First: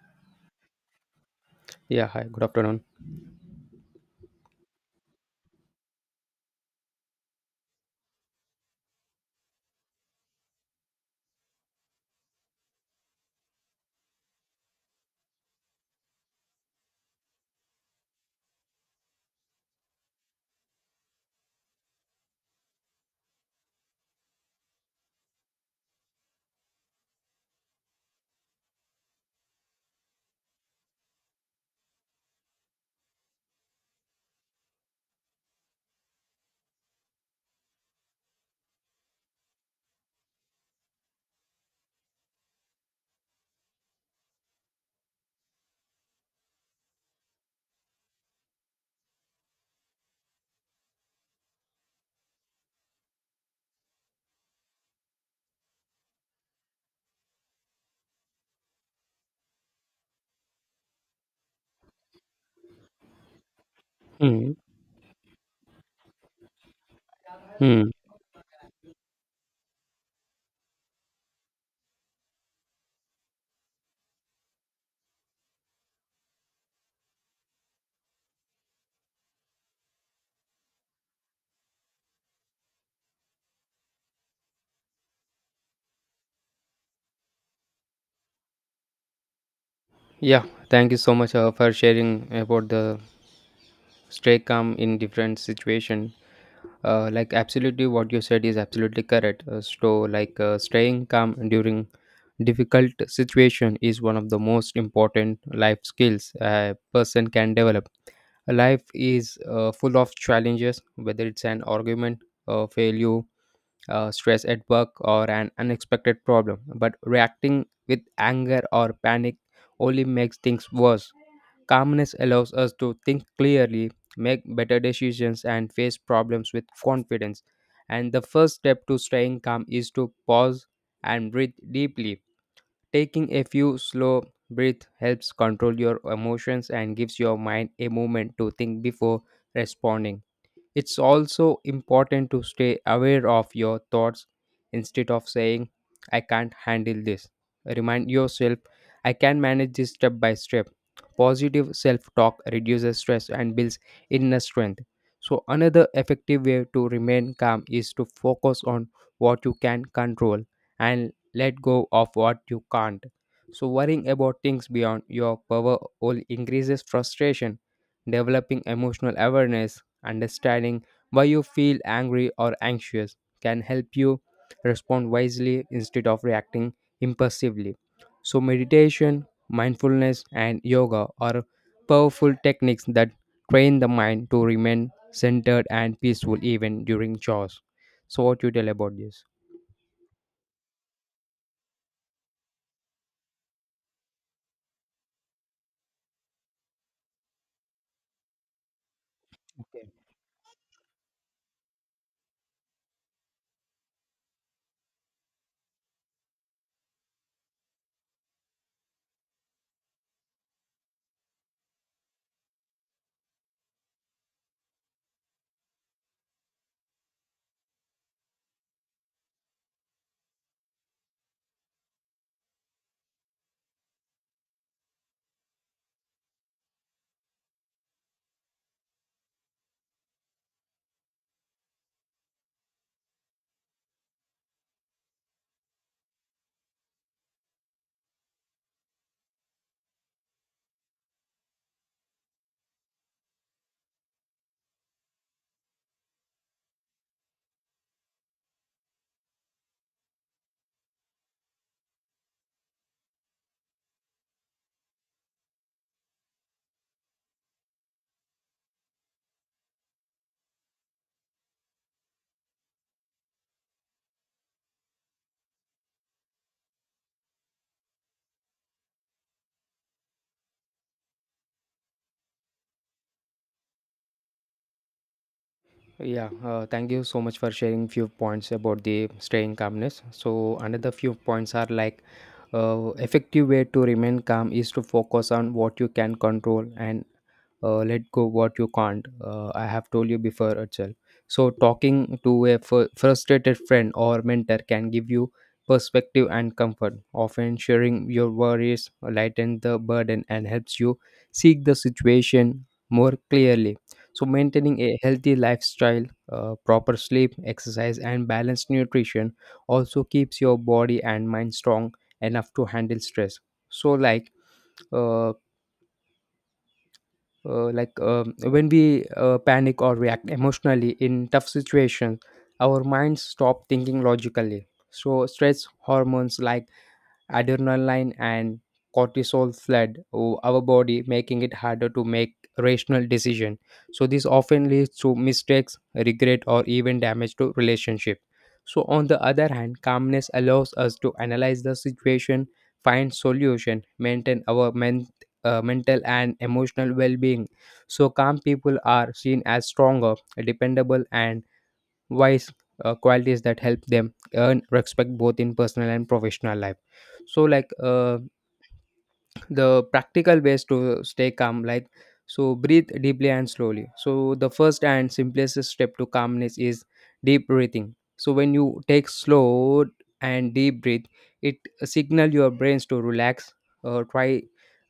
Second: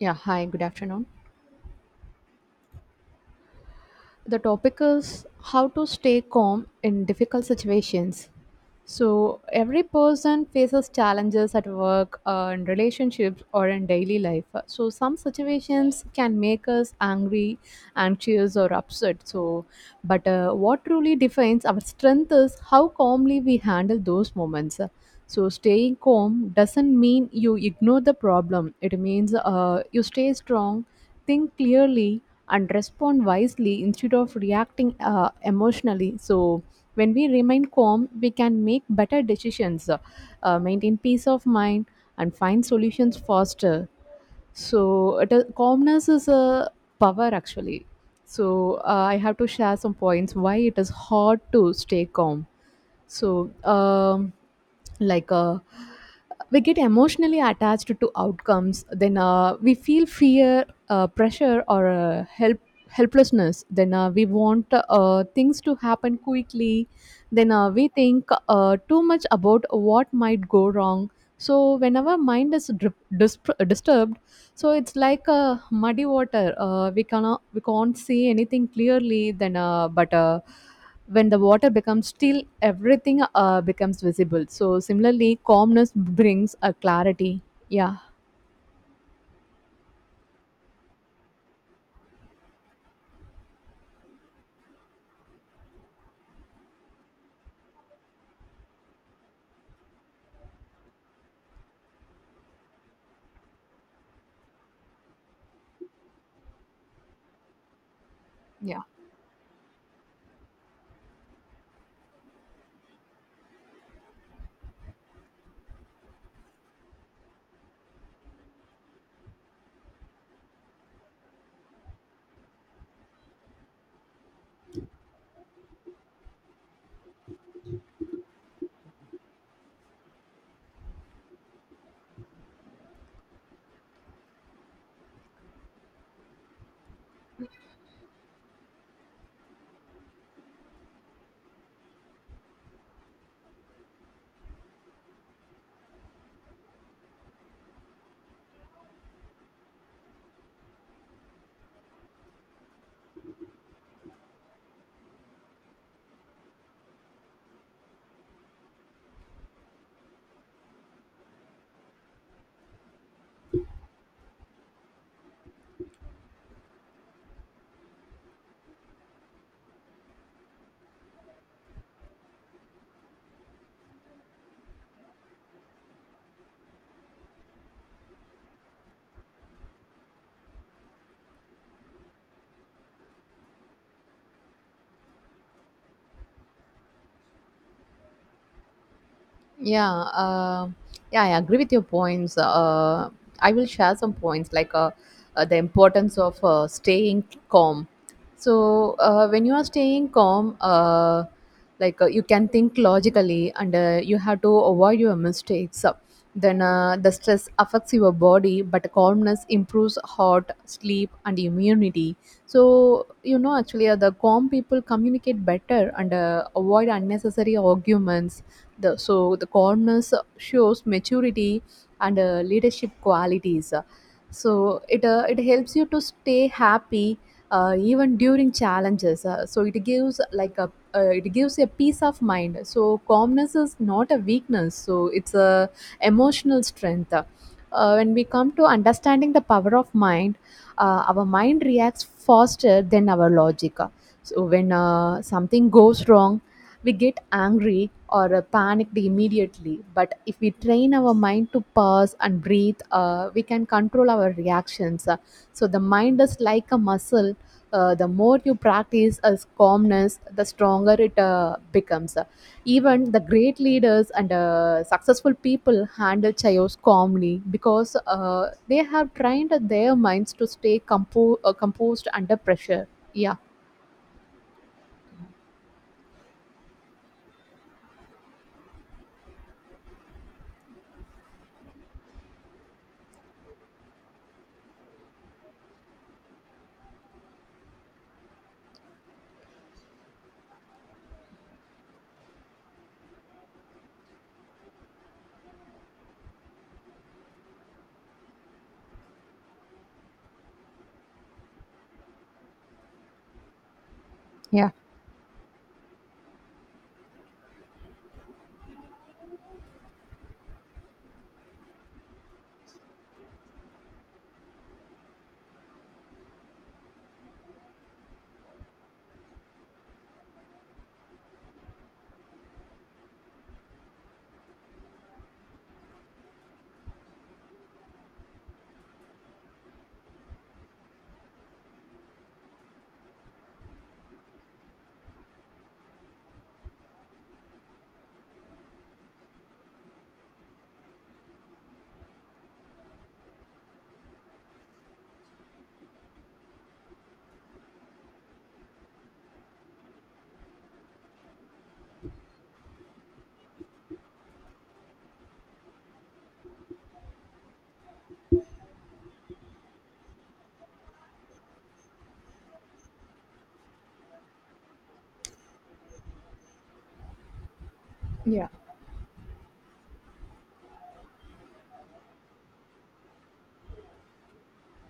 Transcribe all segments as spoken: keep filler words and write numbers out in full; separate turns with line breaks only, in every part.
Yeah, hi, good afternoon.
Yeah, hi, good afternoon.
The topic is how to stay calm in difficult situations. So, every person faces challenges at work, uh, in relationships, or in daily life. So, some situations can make us angry, anxious, or upset. So, but uh, what truly defines our strength is how calmly we handle those moments. So, staying calm doesn't mean you ignore the problem. It means uh, you stay strong, think clearly, and respond wisely instead of reacting uh, emotionally. So, when we remain calm, we can make better decisions, uh, uh, maintain peace of mind, and find solutions faster. So, it is, calmness is a power actually. So, uh, I have to share some points why it is hard to stay calm. So um, like uh, we get emotionally attached to outcomes, then uh, we feel fear, uh, pressure, or uh, help helplessness then uh, we
Hmm.
want uh, things to happen quickly, then uh, we
Hmm.
think uh, too much about what might go wrong. So whenever mind is dri- dis- disturbed, so it's like uh, muddy water, uh, we cannot we can't see anything clearly. Then uh, but uh, when the water becomes still, everything uh, becomes visible. So similarly, calmness brings a clarity, yeah.
Yeah, thank you so much uh, for sharing about the stay calm in different situation. Uh, like absolutely what you said is absolutely correct. Uh, so like uh, staying calm during difficult situation is one of the most important life skills a person can develop.
Yeah.
Life is uh, full of challenges, whether it's an argument, a failure, uh, stress at work or an unexpected problem, but reacting with anger or panic only makes things worse. Calmness allows us to think clearly, make better decisions, and face problems with confidence. And the first step to staying calm is to pause and breathe deeply. Taking a few slow breaths helps control your emotions and gives your mind a moment to think before responding. It's also important to stay aware of your thoughts instead of saying, I can't handle this. Remind yourself, I can manage this step by step. Positive self talk reduces stress and builds inner strength. So, another effective way to remain calm is to focus on what you can control and let go of what you can't. So, worrying about things beyond your power will increases frustration. Developing emotional awareness, understanding why you feel angry or anxious, can help you respond wisely instead of reacting impulsively. So, meditation, mindfulness, and yoga are powerful techniques that train the mind to remain centered and peaceful even during chores. So, what you tell about this?
yeah, uh, yeah, I agree with your points. Uh, I will share some points, like uh, uh, the importance of uh, staying calm. So uh, when you are staying calm, uh, like uh, you can think logically, and uh, you have to avoid your mistakes. So then uh, the stress affects your body, but calmness improves heart, sleep, and immunity. So you know, actually, uh, the calm people communicate better and uh, avoid unnecessary arguments. The, so the corners shows maturity and uh, leadership qualities. So it uh, it helps you to stay happy uh, even during challenges. Uh, so it gives like a uh, it gives a peace of mind. So calmness is not a weakness. So it's a emotional strength. Uh, when we come to understanding the power of mind, uh, our mind reacts faster than our logic. So when uh, something goes wrong, we get angry or uh, panicked immediately. But if we train our mind to pause and breathe, uh, we can control our reactions. Uh, so the mind is like a muscle. Uh, the more you practice as calmness, the stronger it uh, becomes. Uh, even the great leaders and uh, successful people handle chaos calmly because uh, they have trained their minds to stay compo- uh, composed under pressure, yeah.
Yeah, uh, thank you so much for sharing few points about the staying calmness. So another few points are like uh, effective way to remain calm is to focus on what you can control, and uh, let go what you can't. Uh, I have told you before, Achal. So talking to a fr- frustrated friend or mentor can give you perspective and comfort. Often sharing your worries lightens the burden and helps you seek the situation more clearly. So
Yeah.
maintaining a healthy lifestyle, uh, proper sleep, exercise, and balanced nutrition also keeps your body and mind strong enough to handle stress. So like uh, uh, like um, when we uh, panic or react emotionally in tough situations, our minds stop thinking logically. So stress hormones like adrenaline and cortisol flood o- our body, making it harder to make rational decision. So this often leads to mistakes, regret, or even damage to relationship. So on the other hand, calmness allows us to analyze the situation, find solution, maintain our men- uh, mental and emotional well-being. So calm people are seen as stronger, dependable, and wise, uh, qualities that help them earn respect both in personal and professional life. So like uh, the practical ways to stay calm, like, so breathe deeply and slowly. So the first and simplest step to calmness is deep breathing. So
yeah
when you take slow and deep breath, it signal your brains to relax. Uh, try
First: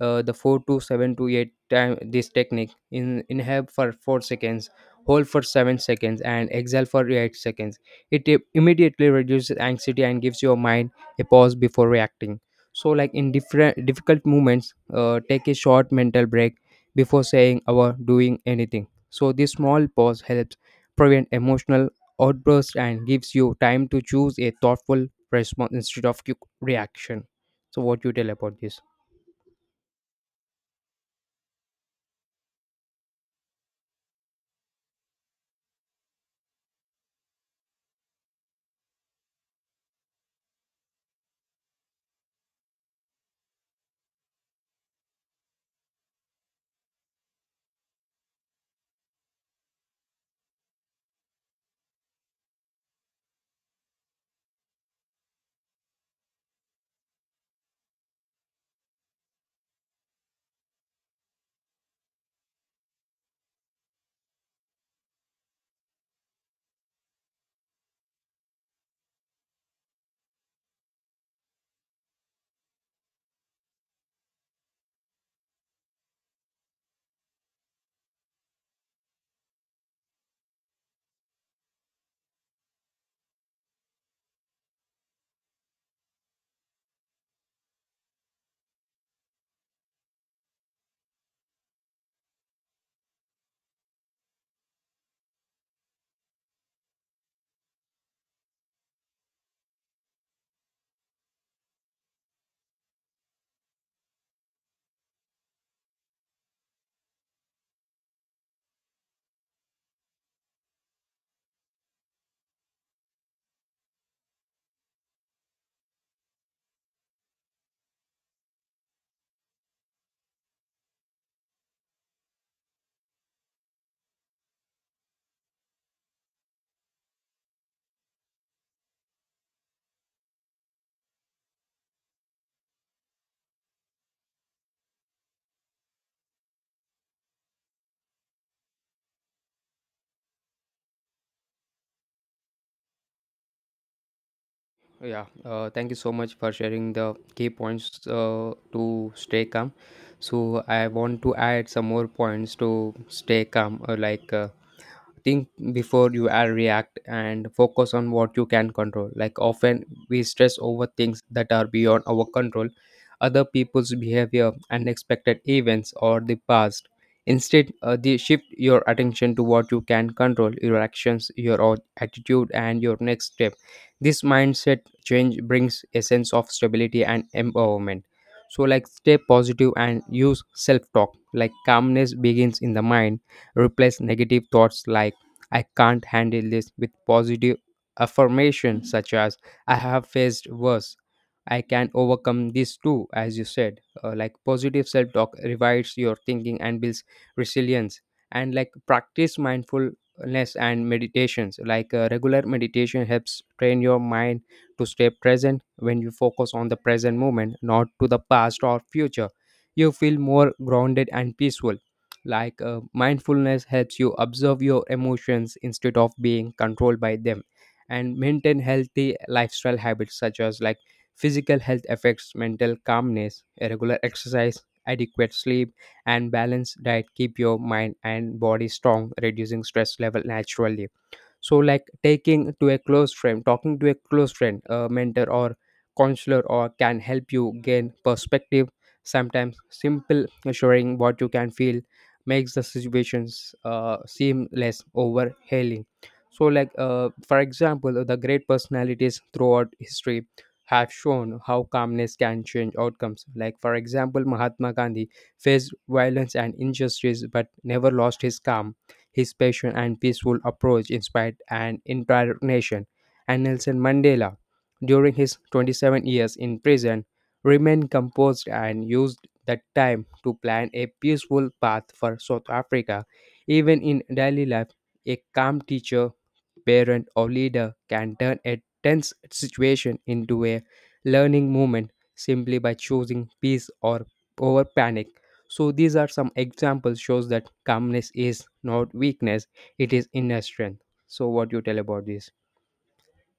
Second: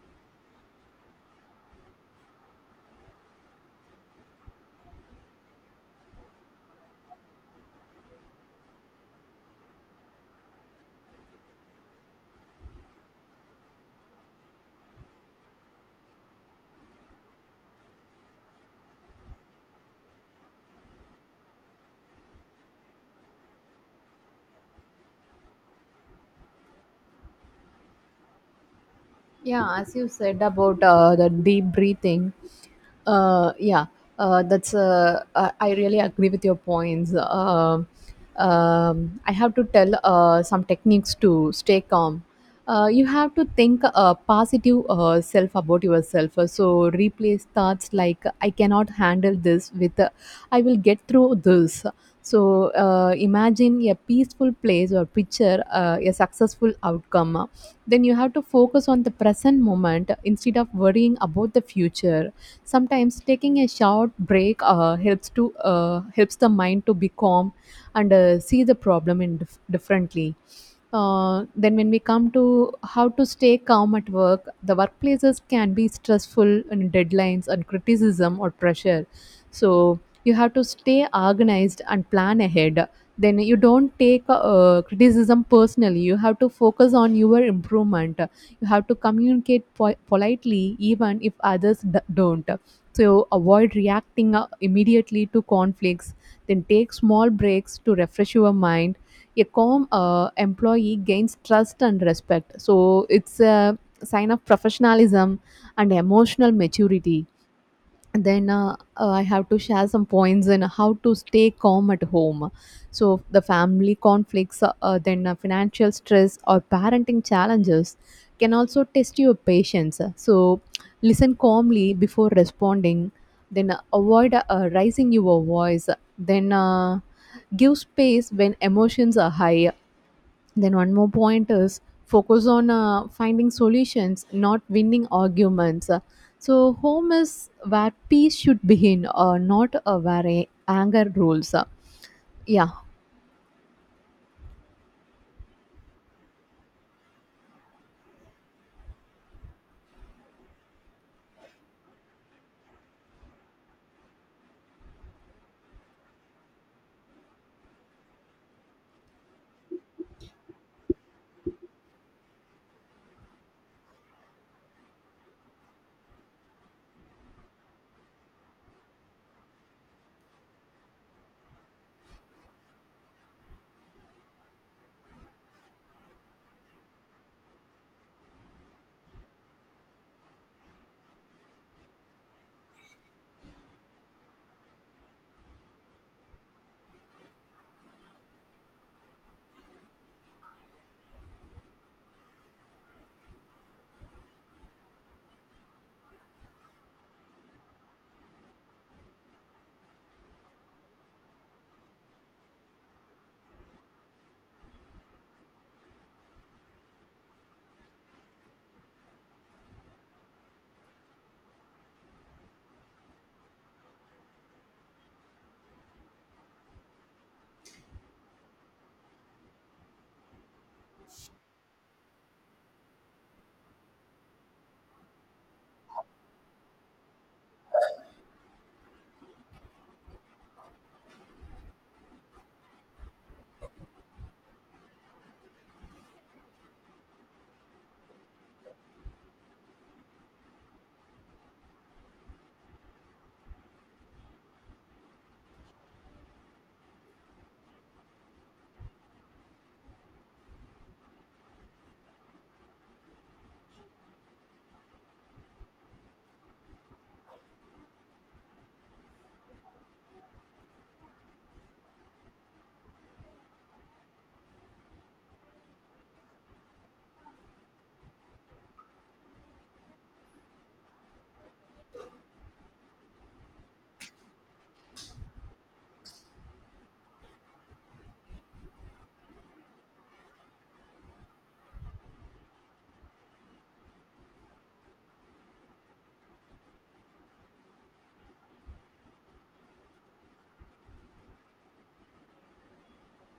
uh, the four to seven to eight time this technique, in inhale for four seconds, hold for seven seconds, and exhale for eight seconds. It i- immediately reduces anxiety and gives your mind a pause before reacting. So like in different difficult moments, uh, take a short mental break before saying or doing anything. So this small pause helps prevent emotional outbursts and gives you time to choose a thoughtful response instead of quick reaction. So what you tell about this?
yeah as you said about uh, the deep breathing, uh, yeah, uh, that's uh, I I really agree with your points. Um um, I have to tell uh, some techniques to stay calm. Uh, you have to think uh, positive uh, self about yourself. Uh, so replace thoughts like I cannot handle this with uh, I will get through this. So uh, imagine a peaceful place or picture uh, a successful outcome. Then you have to focus on the present moment instead of worrying about the future. Sometimes taking a short break uh, helps to uh, helps the mind to be calm and uh, see the problem in dif- differently. Uh, then when we come to how to stay calm at work, the workplaces can be stressful and deadlines and criticism or pressure. So you have to stay organized and plan ahead. Then you don't take uh, criticism personally. You have to focus on your improvement. You have to communicate po- politely, even if others d- don't. So avoid reacting uh, immediately to conflicts. Then take small breaks to refresh your mind. A calm uh, employee gains trust and respect. So it's a sign of professionalism and emotional maturity. And then uh, uh, I have to share some points in how to stay calm at home. So the family conflicts, uh, uh, then uh, financial stress or parenting challenges can also test your patience. So listen calmly before responding. Then uh, avoid uh, raising your voice. Then uh, Give space when emotions are high. Then one more point is focus on uh, finding solutions, not winning arguments. Uh, So home is where peace should begin, uh, not uh, where a- anger rules. Uh, Yeah.
Yeah, uh, thank you so much for sharing the key points uh, to stay calm. So I want to add some more points to stay calm, uh, like uh, think before you are react and focus on what you can control. Like often we stress over things that are beyond our control, other people's behavior, unexpected events, or the past. Instead, uh, the shift your attention to what you can control, your actions, your o- attitude, and your next step. This mindset change brings a sense of stability and empowerment. So like stay positive and use self talk. Like calmness begins in the mind. Replace negative thoughts like I can't handle this with positive affirmation such as I have faced worse. I can overcome this too, as you said. Uh, like positive self talk revives your thinking and builds resilience. And like practice mindfulness and meditations. Like uh, regular meditation helps train your mind to stay present when you focus on the present moment, not to the past or future. You feel more grounded and peaceful. Like uh, mindfulness helps you observe your emotions instead of being controlled by them. And maintain healthy lifestyle habits such as, like, physical health affects mental calmness. A regular exercise, adequate sleep, and balanced diet keep your mind and body strong, reducing stress level naturally. So like taking to a close friend, talking to a close friend, a mentor or counselor or can help you gain perspective. Sometimes simple sharing what you can feel makes the situations uh, seem less overhailing. So like uh, for example, the great personalities throughout history have shown how calmness can change outcomes. Like for example, Mahatma Gandhi faced violence and injustice but never lost his calm. His patient and peaceful approach inspired an entire nation. And Nelson Mandela, during his twenty-seven years in prison, remained composed and used that time to plan a peaceful path for South Africa. Even in daily life, a calm teacher, parent, or leader can turn a tense situation into a learning moment simply by choosing peace or over panic. So these are some examples shows that calmness is not weakness, it is inner strength. So what do you tell about this?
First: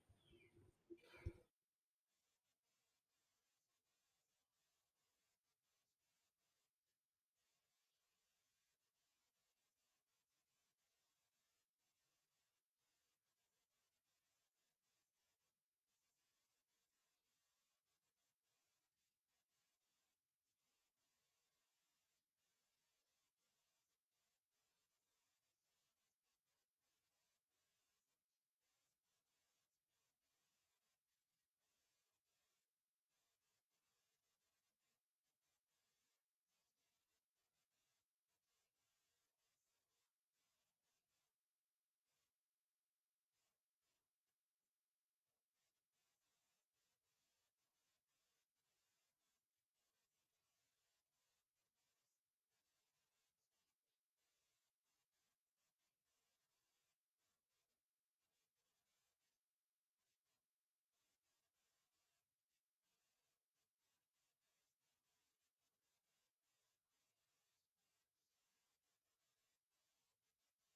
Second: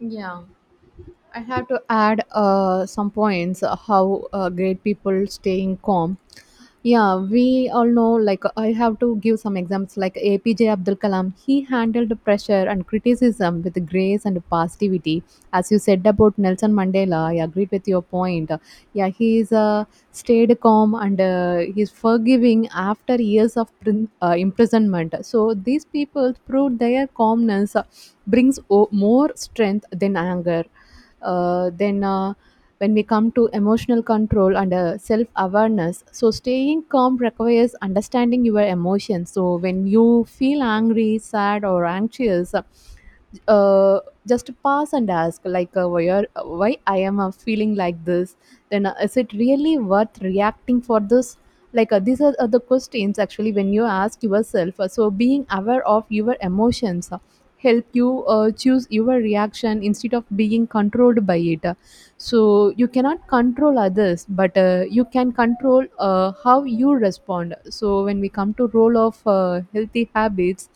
Yeah. I have to add uh, some points uh, how uh, great people staying calm. Yeah, we all know, like, I have to give some examples. Like A P J Abdul Kalam, he handled pressure and criticism with grace and positivity. As you said about Nelson Mandela, I agreed with your point. Yeah, he's uh, stayed calm and uh, he's forgiving after years of prin- uh, imprisonment. So these people proved their calmness uh, brings o- more strength than anger. Uh, then uh, When we come to emotional control and uh, self awareness, so staying calm requires understanding your emotions. So when you feel angry, sad, or anxious, uh, just pass and ask, like, uh, why, are, why I am uh, feeling like this? Then uh, is it really worth reacting for this? Like uh, these are, are the questions actually when you ask yourself. Uh, so being aware of your emotions uh, help you uh, choose your reaction instead of being controlled by it. So you cannot control others, but uh, you can control uh, how you respond. So when we come to role of uh, healthy habits,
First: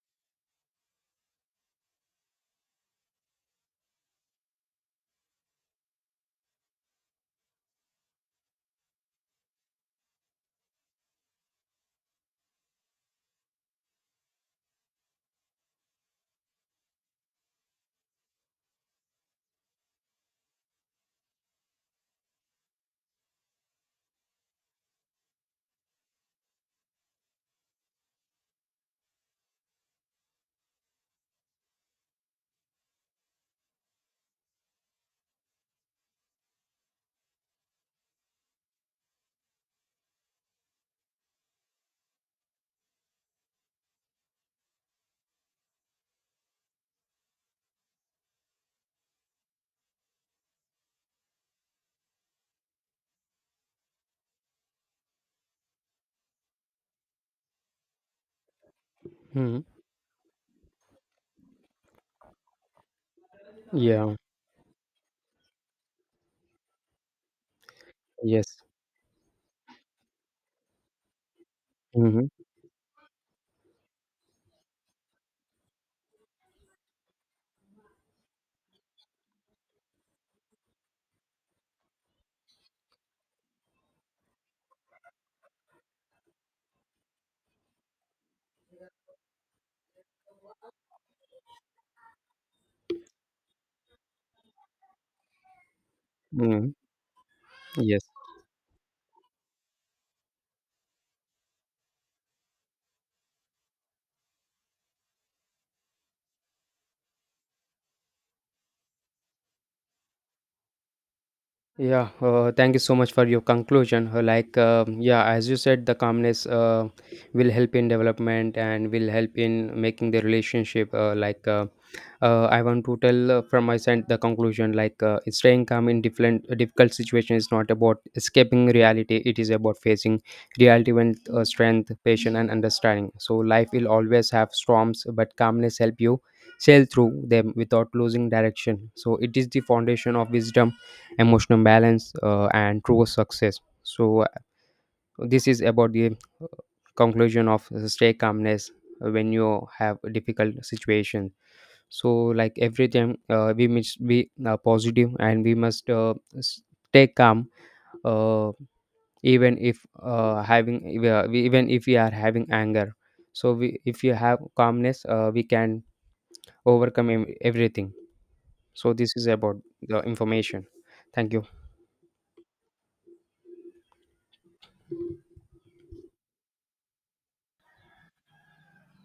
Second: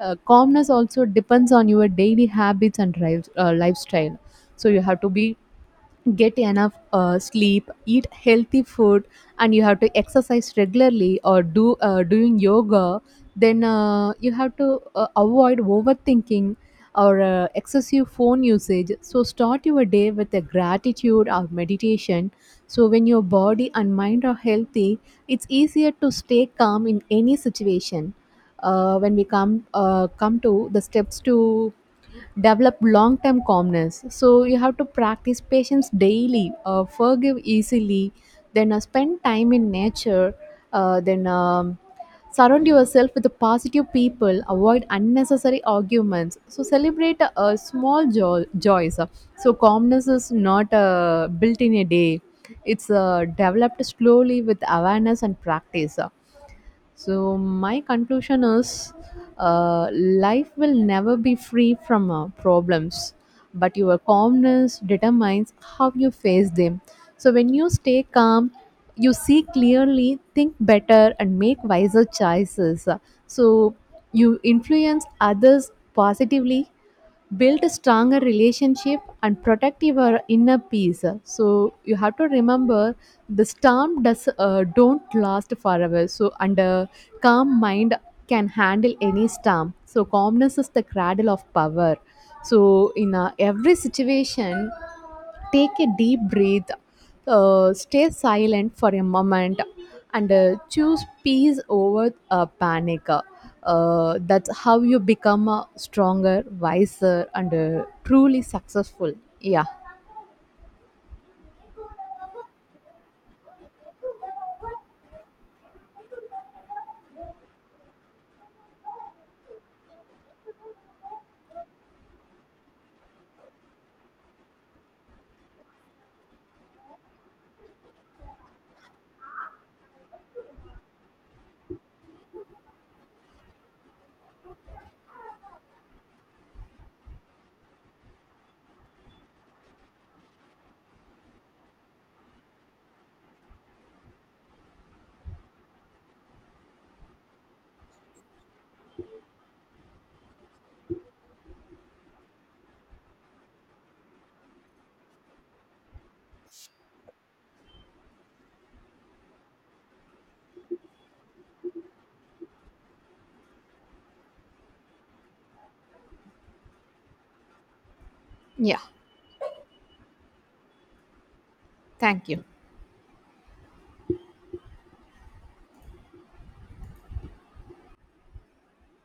uh, calmness also depends on your daily habits and drive, uh, lifestyle. So you have to be, get enough uh, sleep, eat healthy food, and you have to exercise regularly or do uh, doing yoga. Then uh, you have to uh, avoid overthinking or uh, excessive phone usage. So start your day with a gratitude or meditation. So when your body and mind are healthy, it's easier to stay calm in any situation. Uh, when we come uh, Come to the steps to develop long term calmness. So you have to practice patience daily, uh, forgive easily, then uh, spend time in nature, uh, then um, surround yourself with the positive people, avoid unnecessary arguments. So celebrate uh, small jo- joys. So calmness is not uh, built in a day. It's uh, developed slowly with awareness and practice. So, my conclusion is
Hmm.
uh, life will never be free from uh, problems, but your
Yeah.
calmness determines how you face them. So, when you stay
Yes.
calm, you see clearly, think better, and make wiser
Hmm.
choices. So, you influence others positively, build a stronger relationship, and protect your inner peace. So you have to remember, the storm does uh, don't last forever. So and a calm mind can handle any storm. So calmness is the cradle of power. So in uh, every situation, take a deep breath,
Hmm.
uh,
Yes.
stay silent for a moment, and uh, choose peace over uh, panic. Uh, that's how you become uh, stronger, wiser, and uh, truly successful. Yeah,
Yeah. Uh, thank you so much for your conclusion. Uh, Like, um yeah, as you said, the calmness uh, will help in development and will help in making the relationship, uh, like uh, uh, I want to tell uh, from my side the conclusion, like uh, staying calm in different uh, difficult situation is not about escaping reality. It is about facing reality with uh, strength, patience, and understanding. So life will always have storms, but calmness help you sail through them without losing direction. So it is the foundation of wisdom, emotional balance, uh, and true success. So uh, this is about the uh, conclusion of uh, stay calmness uh, when you have a difficult situation. So like everything, uh, we must be uh, positive, and we must uh, s- stay calm, uh, even if uh, having, if we are- we- even if we are having anger. So we, if you have calmness, uh, we can overcome ev- everything.
yeah.
So this is about the information. Thank you.
Thank you.